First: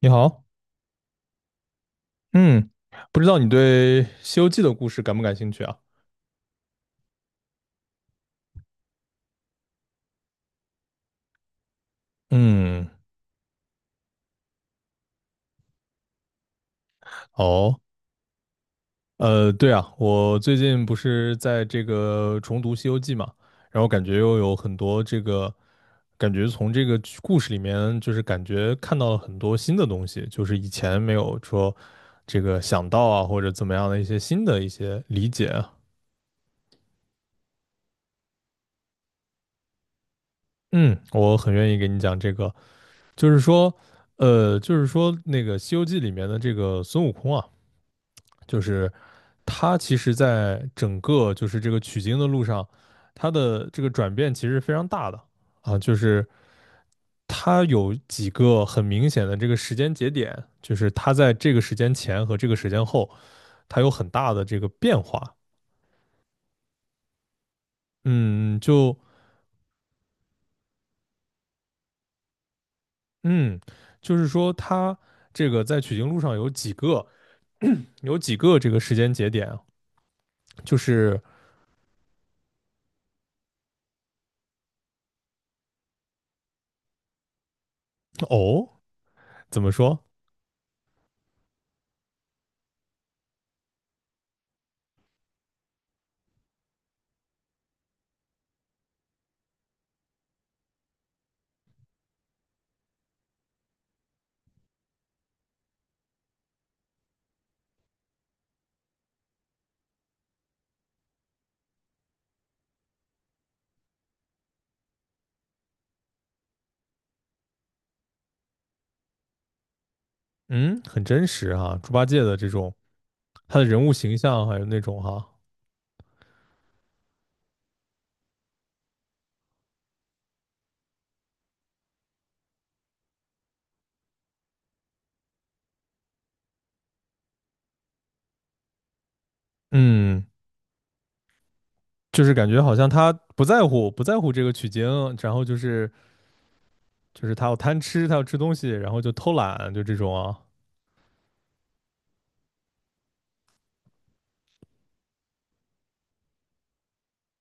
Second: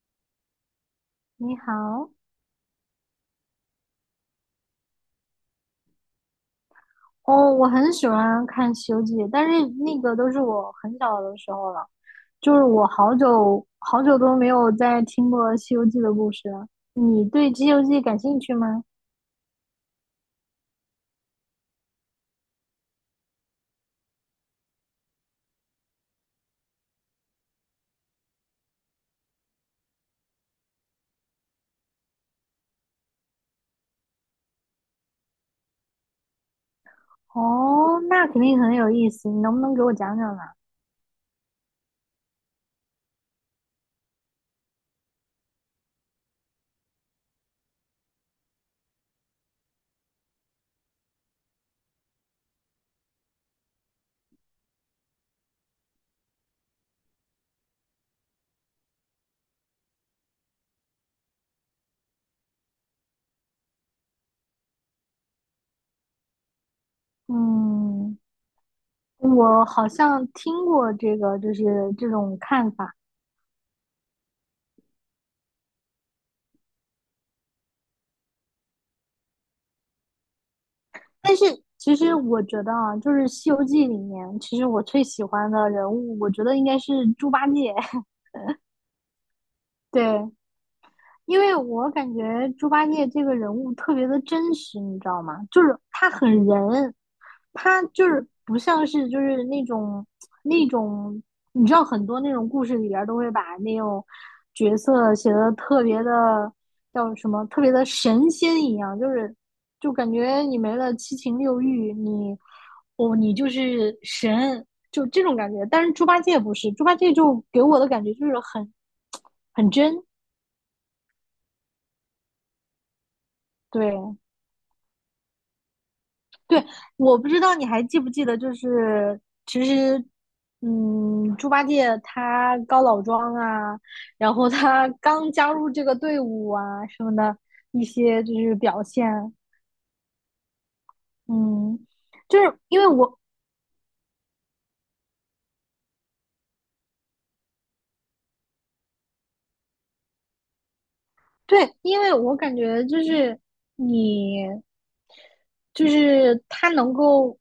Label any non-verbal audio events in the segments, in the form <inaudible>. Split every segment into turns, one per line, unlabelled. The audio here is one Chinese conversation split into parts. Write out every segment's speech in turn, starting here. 你好，
你好。
嗯，不知道你对《西游记》的故事感不感兴趣啊？
哦，我很喜欢看《西游记》，但是那个都是我很小的时候了，就是我
嗯，
好久好久都没有再听过《西游记》的故事了。你对《西
哦，
游记》感兴趣吗？
对啊，我最近不是在这个重读《西游记》嘛，然后感觉又有很多这个，感觉从这个剧故事里面，就是感觉看到了很多新的东西，就是以前没有说这个想到啊，或者怎么样的一些新的一些理解啊。
哦，那肯定很有意思，你能不能给我讲讲呢？
嗯，我很愿意给你讲这个，就是说，就是说那个《西游记》里面的这个孙悟空啊。就是他其实，在整个就是这个取经的路上，他的这个转变其实非常大的啊，就是他有几个很明显的这个时间节点，就是他在这个时间前和这个时间后，他有很大的这个变化。
嗯，
嗯，就
我好像听过这个，就是这种看法，
嗯，就是说他这个在取经路上有几个 <clears throat> <coughs> 有几个这个时间节点啊就是
但是其实我觉得啊，就是《西游记》里面，其实我最喜欢的人物，我觉得应该是猪八戒。
哦，怎么
<laughs> 对。
说？
因为我感觉猪八戒这个人物特别的真实，你知道吗？就是他很人，他就是不像是就是那种那种，你知道很多那种故事里边都会把那种角色写的特别的叫什么，特别的神仙一样，就是就感觉你没了七情六欲，你就是神，就这种感觉。但是猪八戒不是，猪八戒就给我的感觉就是很真。
嗯，很真实啊，猪八戒的这种他的人物形
对。
象还有那种哈，
对，我不知道你还记不记得，就是其实，嗯，猪八戒他高老庄啊，然后他刚加入这个队伍啊什么的一些就是表现。
嗯，
嗯，
就是
就
感
是
觉好
因为
像他
我，
不在乎这个取经，然后就是他要贪吃，他要吃东西，然后就偷懒，就这种啊，
对，因为我感觉就是你，就是他能够，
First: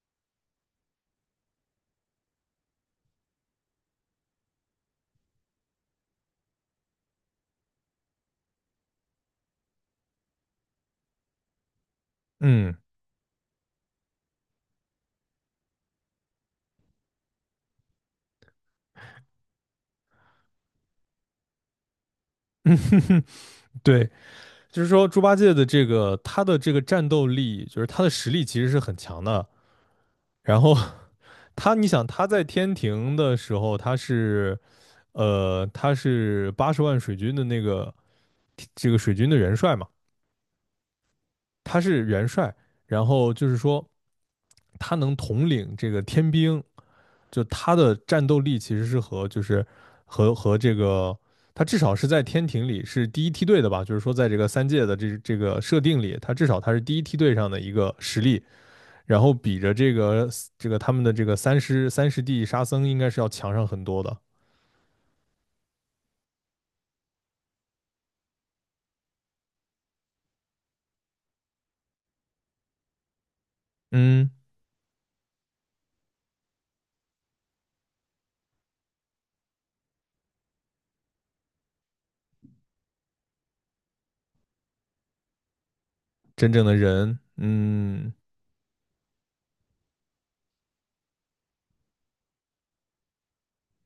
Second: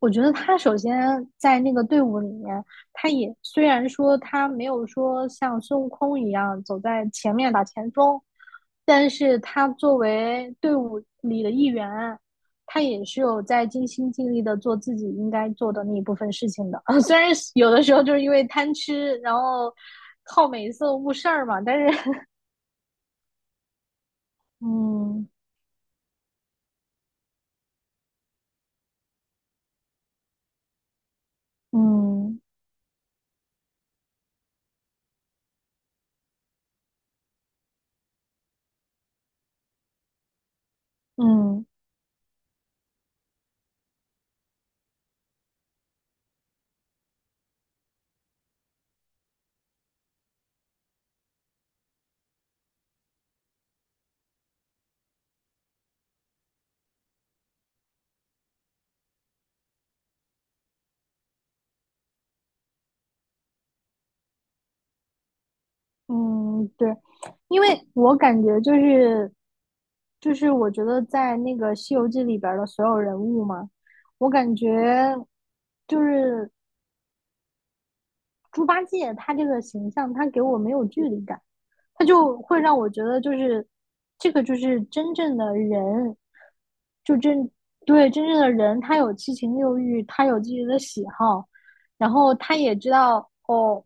我觉得他首先在那个队伍里面，他也虽然说他没有说像孙悟空一样走在前面打前锋，但是他作为队伍里的一员，
嗯。
他也是有在尽心尽力的做自己应该做的那一部分事情的。<laughs> 虽然有的时候就是因为贪吃，然后靠美色误事儿嘛，但是 <laughs>
<laughs> 对，就是说猪
嗯。
八戒的这个他的这个战斗力，就是他的实力其实是很强的。然后他，你想他
嗯
在天庭的时候，他是，他是八十万水军的这个水军的元帅嘛，
嗯
他是元帅。然后就是说，他能统领这个天兵，就他的战斗力其实是和就是和这个他至少是在天庭里是第一梯队的吧，就是说在这个三界的这这个设定里，他至少他是第一梯队上的一个实力，然后比着这个这个他们的这个三师弟沙僧应该是要强上很多的，
嗯，对，因为我感觉就是，我觉得在那个《西游记》里边儿的所有人物嘛，我
嗯，
感觉就是猪八戒他这个形象，他给我没有距离感。他就会让我觉得，就是这个就是真正的人，
真正的
就
人，
真，对，
嗯
真正的人，他有七情六欲，他有自己的喜好，然后他也知道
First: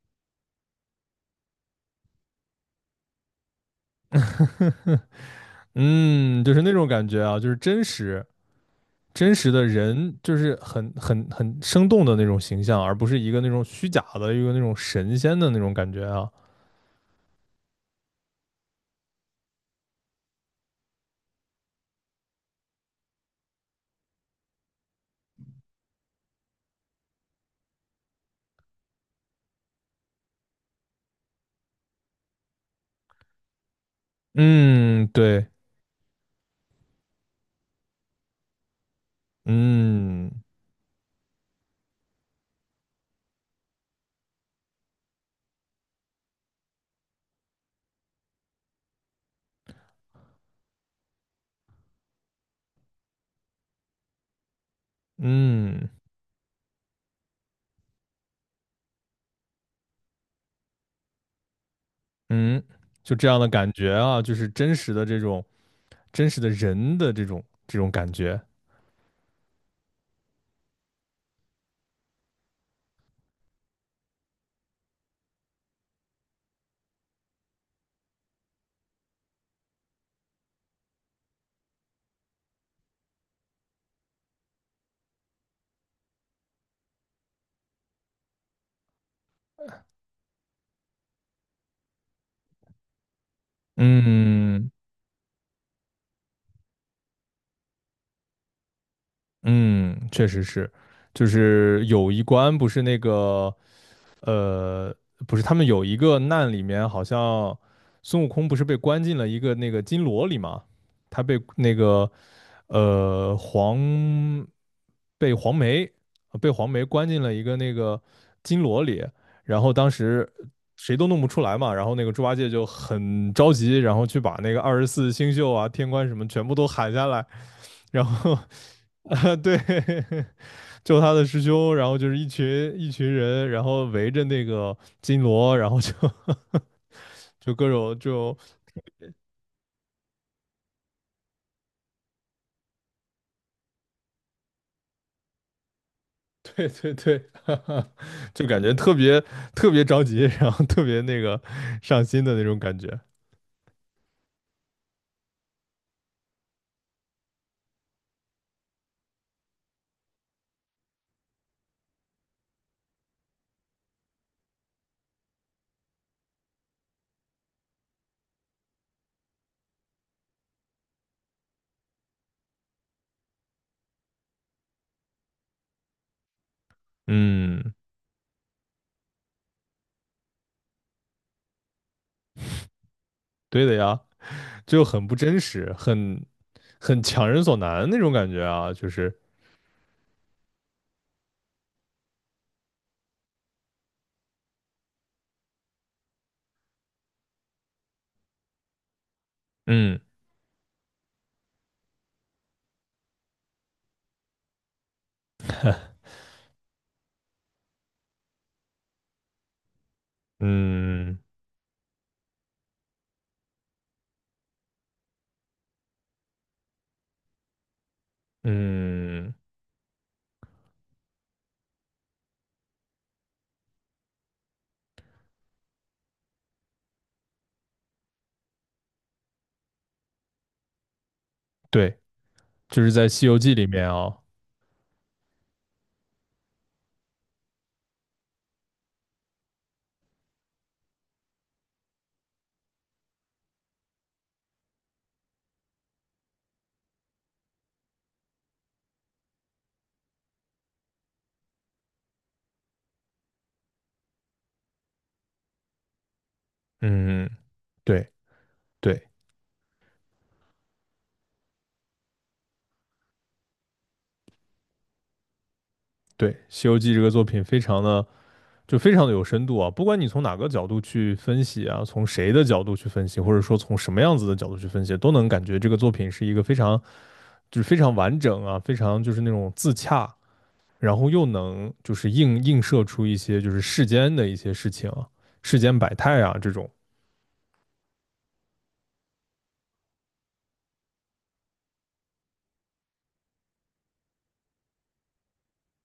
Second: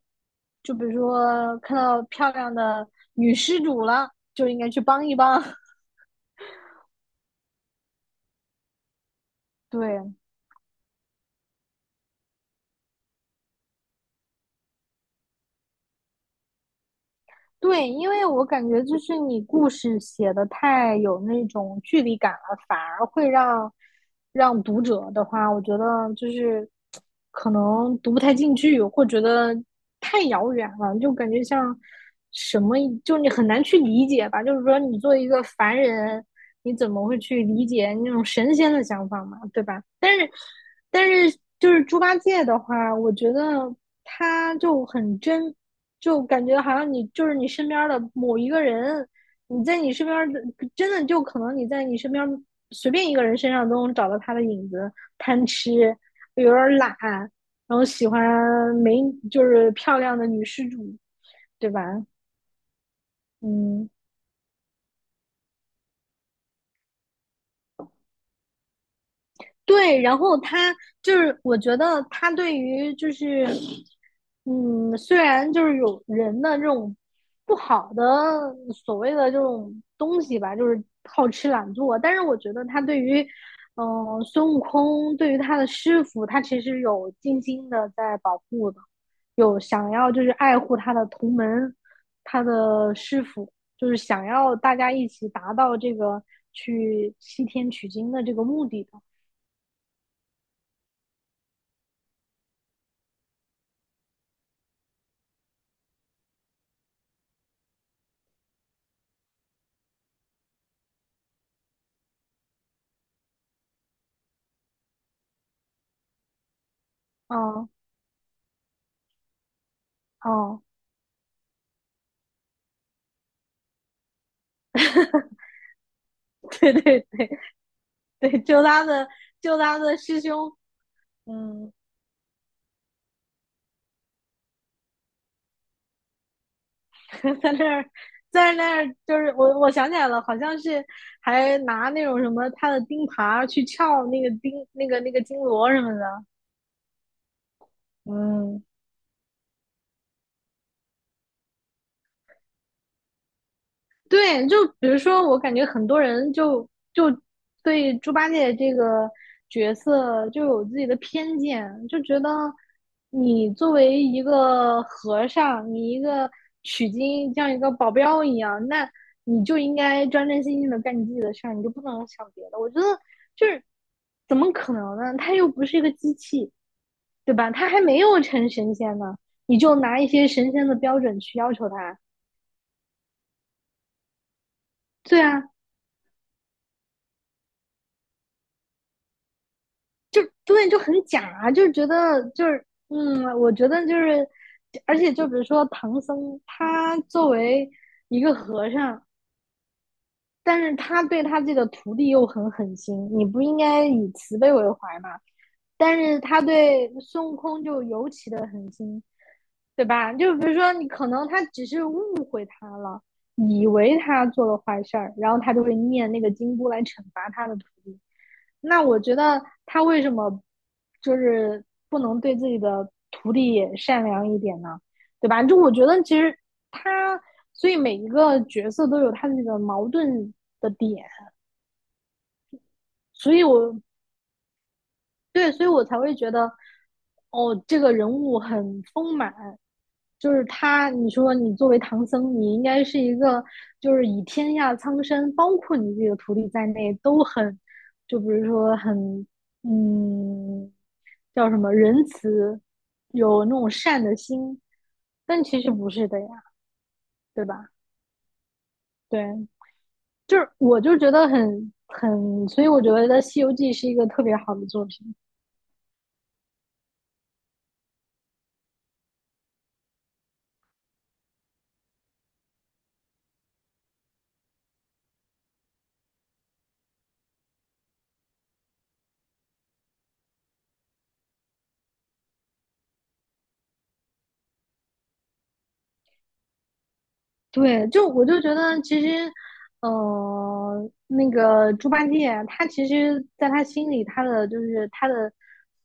就比如说看到漂亮的女施主了，就应该去帮一帮。<laughs>
嗯，就是那种感觉啊，就是真实，真实的人，
对。
就是很很很生动的那种形象，而不是一个那种虚假的一个那种神仙的那种感觉啊。
对，因为我感觉就是你故事写的太有那种距离感了，反而会让读者的话，我觉得就是可能读不太进去，或觉得太遥远了，就感觉像什么，就你很难去理解吧。就是说，你
嗯，
作为一个
对，
凡人，你怎么会去理解那种神仙的想法嘛，对吧？但
嗯
是，就是猪八戒的话，我觉得他就很真，就感觉好像你就是你身边的某一个人，你在你身边的真的就可能你在你身边随便一个人身上都能找到他的影子，贪吃，
嗯
有点懒，然后喜欢美，就是漂亮的女施主，对吧？
嗯，就这样的感
嗯，
觉啊，就是真实的这种真实的人的这种感觉。
对，然后他就是我觉得他对于就是，嗯，虽然就是有人的这种不好的所谓的这种东西吧，就是好吃懒做，但是我觉得他对于嗯、孙悟空，对于他的师傅，他其实有精心的在保护的，有想要就是爱护他的同门，他的师傅，就是想要
嗯
大家一起达到这个去西天取经的这个目的的。
嗯，确实是，就是有一关不是那个呃，不是，他们有一个难里面，好像孙悟空不是被关进了一个那个金罗里吗？他被那个呃黄被黄梅呃被黄梅关进了一个
哦
那个金罗里，然后当时
哦。
谁都弄不出来嘛，然后那个猪八戒就很着急，然后去把那个二十四
<laughs>
星宿啊、天官什么全部都
对
喊下来，
对
然后 <laughs>
对，
啊、
就
对。
他的师兄，
<laughs> 救他的师
嗯。
兄，然后就是一群一群人，然后围着那个金锣，然后就
<laughs>
<laughs>
在
就各
那儿，
种就
就是我想起来了，好像是还拿那种什么他的钉耙去撬那个钉那个金锣什么的。
对对对，<laughs> 就感
嗯。
觉特别特别着急，然后特别那个上心的那种感觉。
对，就比如说，我感觉很多人就对猪八戒这个角色就有自己的偏见，就觉得你作为一个和尚，你一个取经像一个保镖一样，那你就应该专专心心的干你自己的事儿，你就不能想别的。我觉得就是怎么可能呢？他又不是一个机器，对吧？他
嗯，
还没有成神仙呢，你就拿一些神仙的标准去要求他。
对的呀，就很不
对
真
啊，
实，很强人所难那种感觉啊，就是
就对，就很假啊，就是觉得就是嗯，我觉得就是，而且就比如说唐僧，他作为一个和尚，
嗯
但是他对他自己的徒弟又很狠心，你不应该以慈悲为怀吗？但是他对孙悟空就尤其的狠心，对吧？就比如说你可
嗯
能他只是误会他了，以为他做了坏事儿，然后他就会念那个金箍来惩罚他的徒弟。那我觉
嗯，
得他为什么就是不能对自己的徒弟也善良一点呢？对吧？就我觉得其实他，所以每一个角色都有他的那个矛盾的点，
对，就是在《西
所
游
以
记》里
我，
面啊，
对，所以我才会觉得，哦，这个人物很丰满。就是他，你说你作为唐僧，你应该是一个，就是以天下苍生，包括你自己的徒弟在内，都很，就比如说很，嗯，叫什么仁慈，有那种善的心。但其实不是的呀，
嗯，
对吧？
对对
对，就是我就觉得很，所以我觉得《西游记》是一个特别好的作品。
对，《西游记》这个作品非常的。就非常的有深度啊！不管你从哪个角度去分析啊，从谁的角度去分析，或者说从什么样子的角度去分析，都能感觉这个作品是一个非常就是非常完整啊，非常就是那种自洽，然后又能就是映射出一些就是世间的一些事情啊，世间百态啊这种。
对，就我就觉得其实，那个猪八戒他其实在他心里，他的就是他的，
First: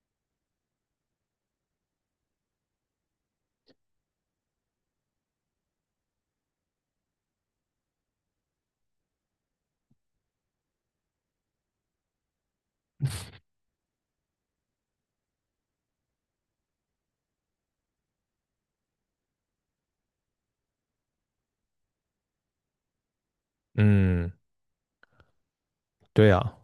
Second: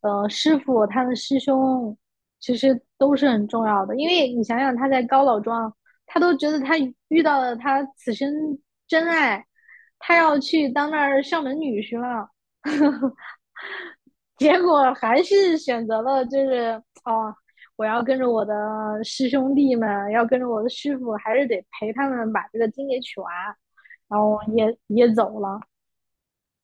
师傅，他的师兄，其实都是很重要的。因为你想想，他在高老庄，他都觉得他遇到了他此生真爱，他要去当那儿上门女婿了。结果还是选择了就是我要跟着我的师兄弟们，要跟着我的师傅，还是得陪他们把这个经给取完，然
嗯，
后也走了。
对啊，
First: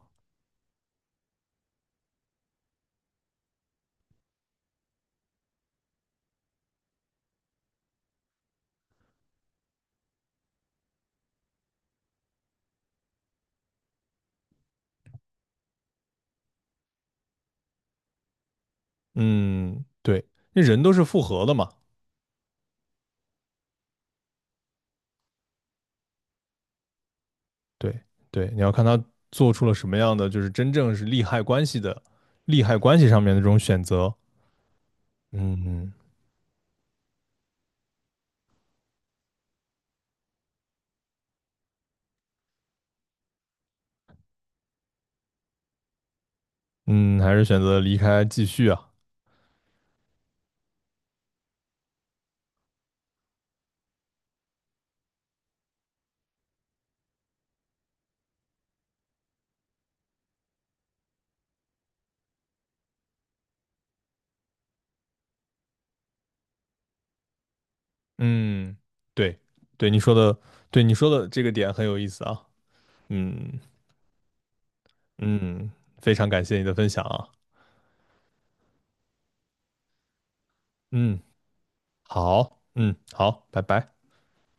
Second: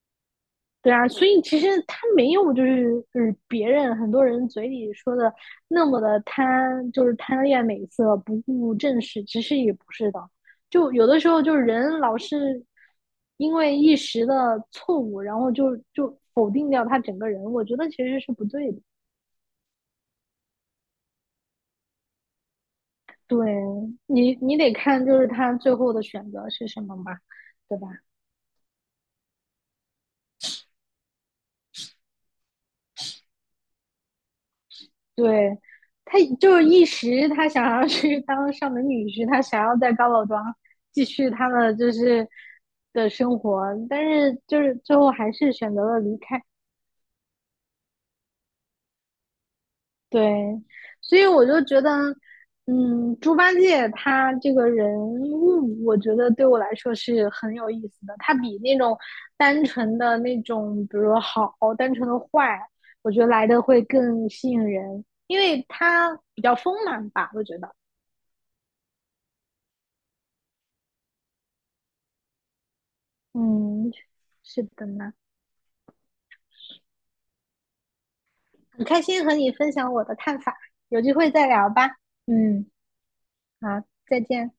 对啊，所以其实他没有就是，别人很多人嘴里说的那么的贪，就是贪恋美色，不顾正事，其实也不是的。就有的时候就是人老是因为一时的错误，然后就否定掉他整个人，我觉得其实是不对的。
嗯，对，那人都是复合的嘛，
对，你得看就是他最后的选择是什么嘛，对吧？
对对，你要看他做出了什么样的，就是真正是利害关系上面的这种选择。
对，
嗯。嗯
他就是一时他想要去当上门女婿，他想要在高老庄继续他的就是的生活，但是就是最后还是选择了离开。
嗯，还是选择离开继续啊。
对，所以我就觉得，嗯，猪八戒他这个人物，我觉得对我来说是很有意思的。他比那种单纯的那种，比如说好，单纯的坏，我觉得来的会更吸引人，因为他比较丰满吧，我觉得。
嗯，对，对你说的，对你说的这个点很有意思啊。嗯
嗯，是的呢，
嗯，非常感谢你的分享啊。
很开心和你分享我的看法，有机
嗯，
会再聊吧。
好，
嗯，
好，拜
好，
拜。
再见。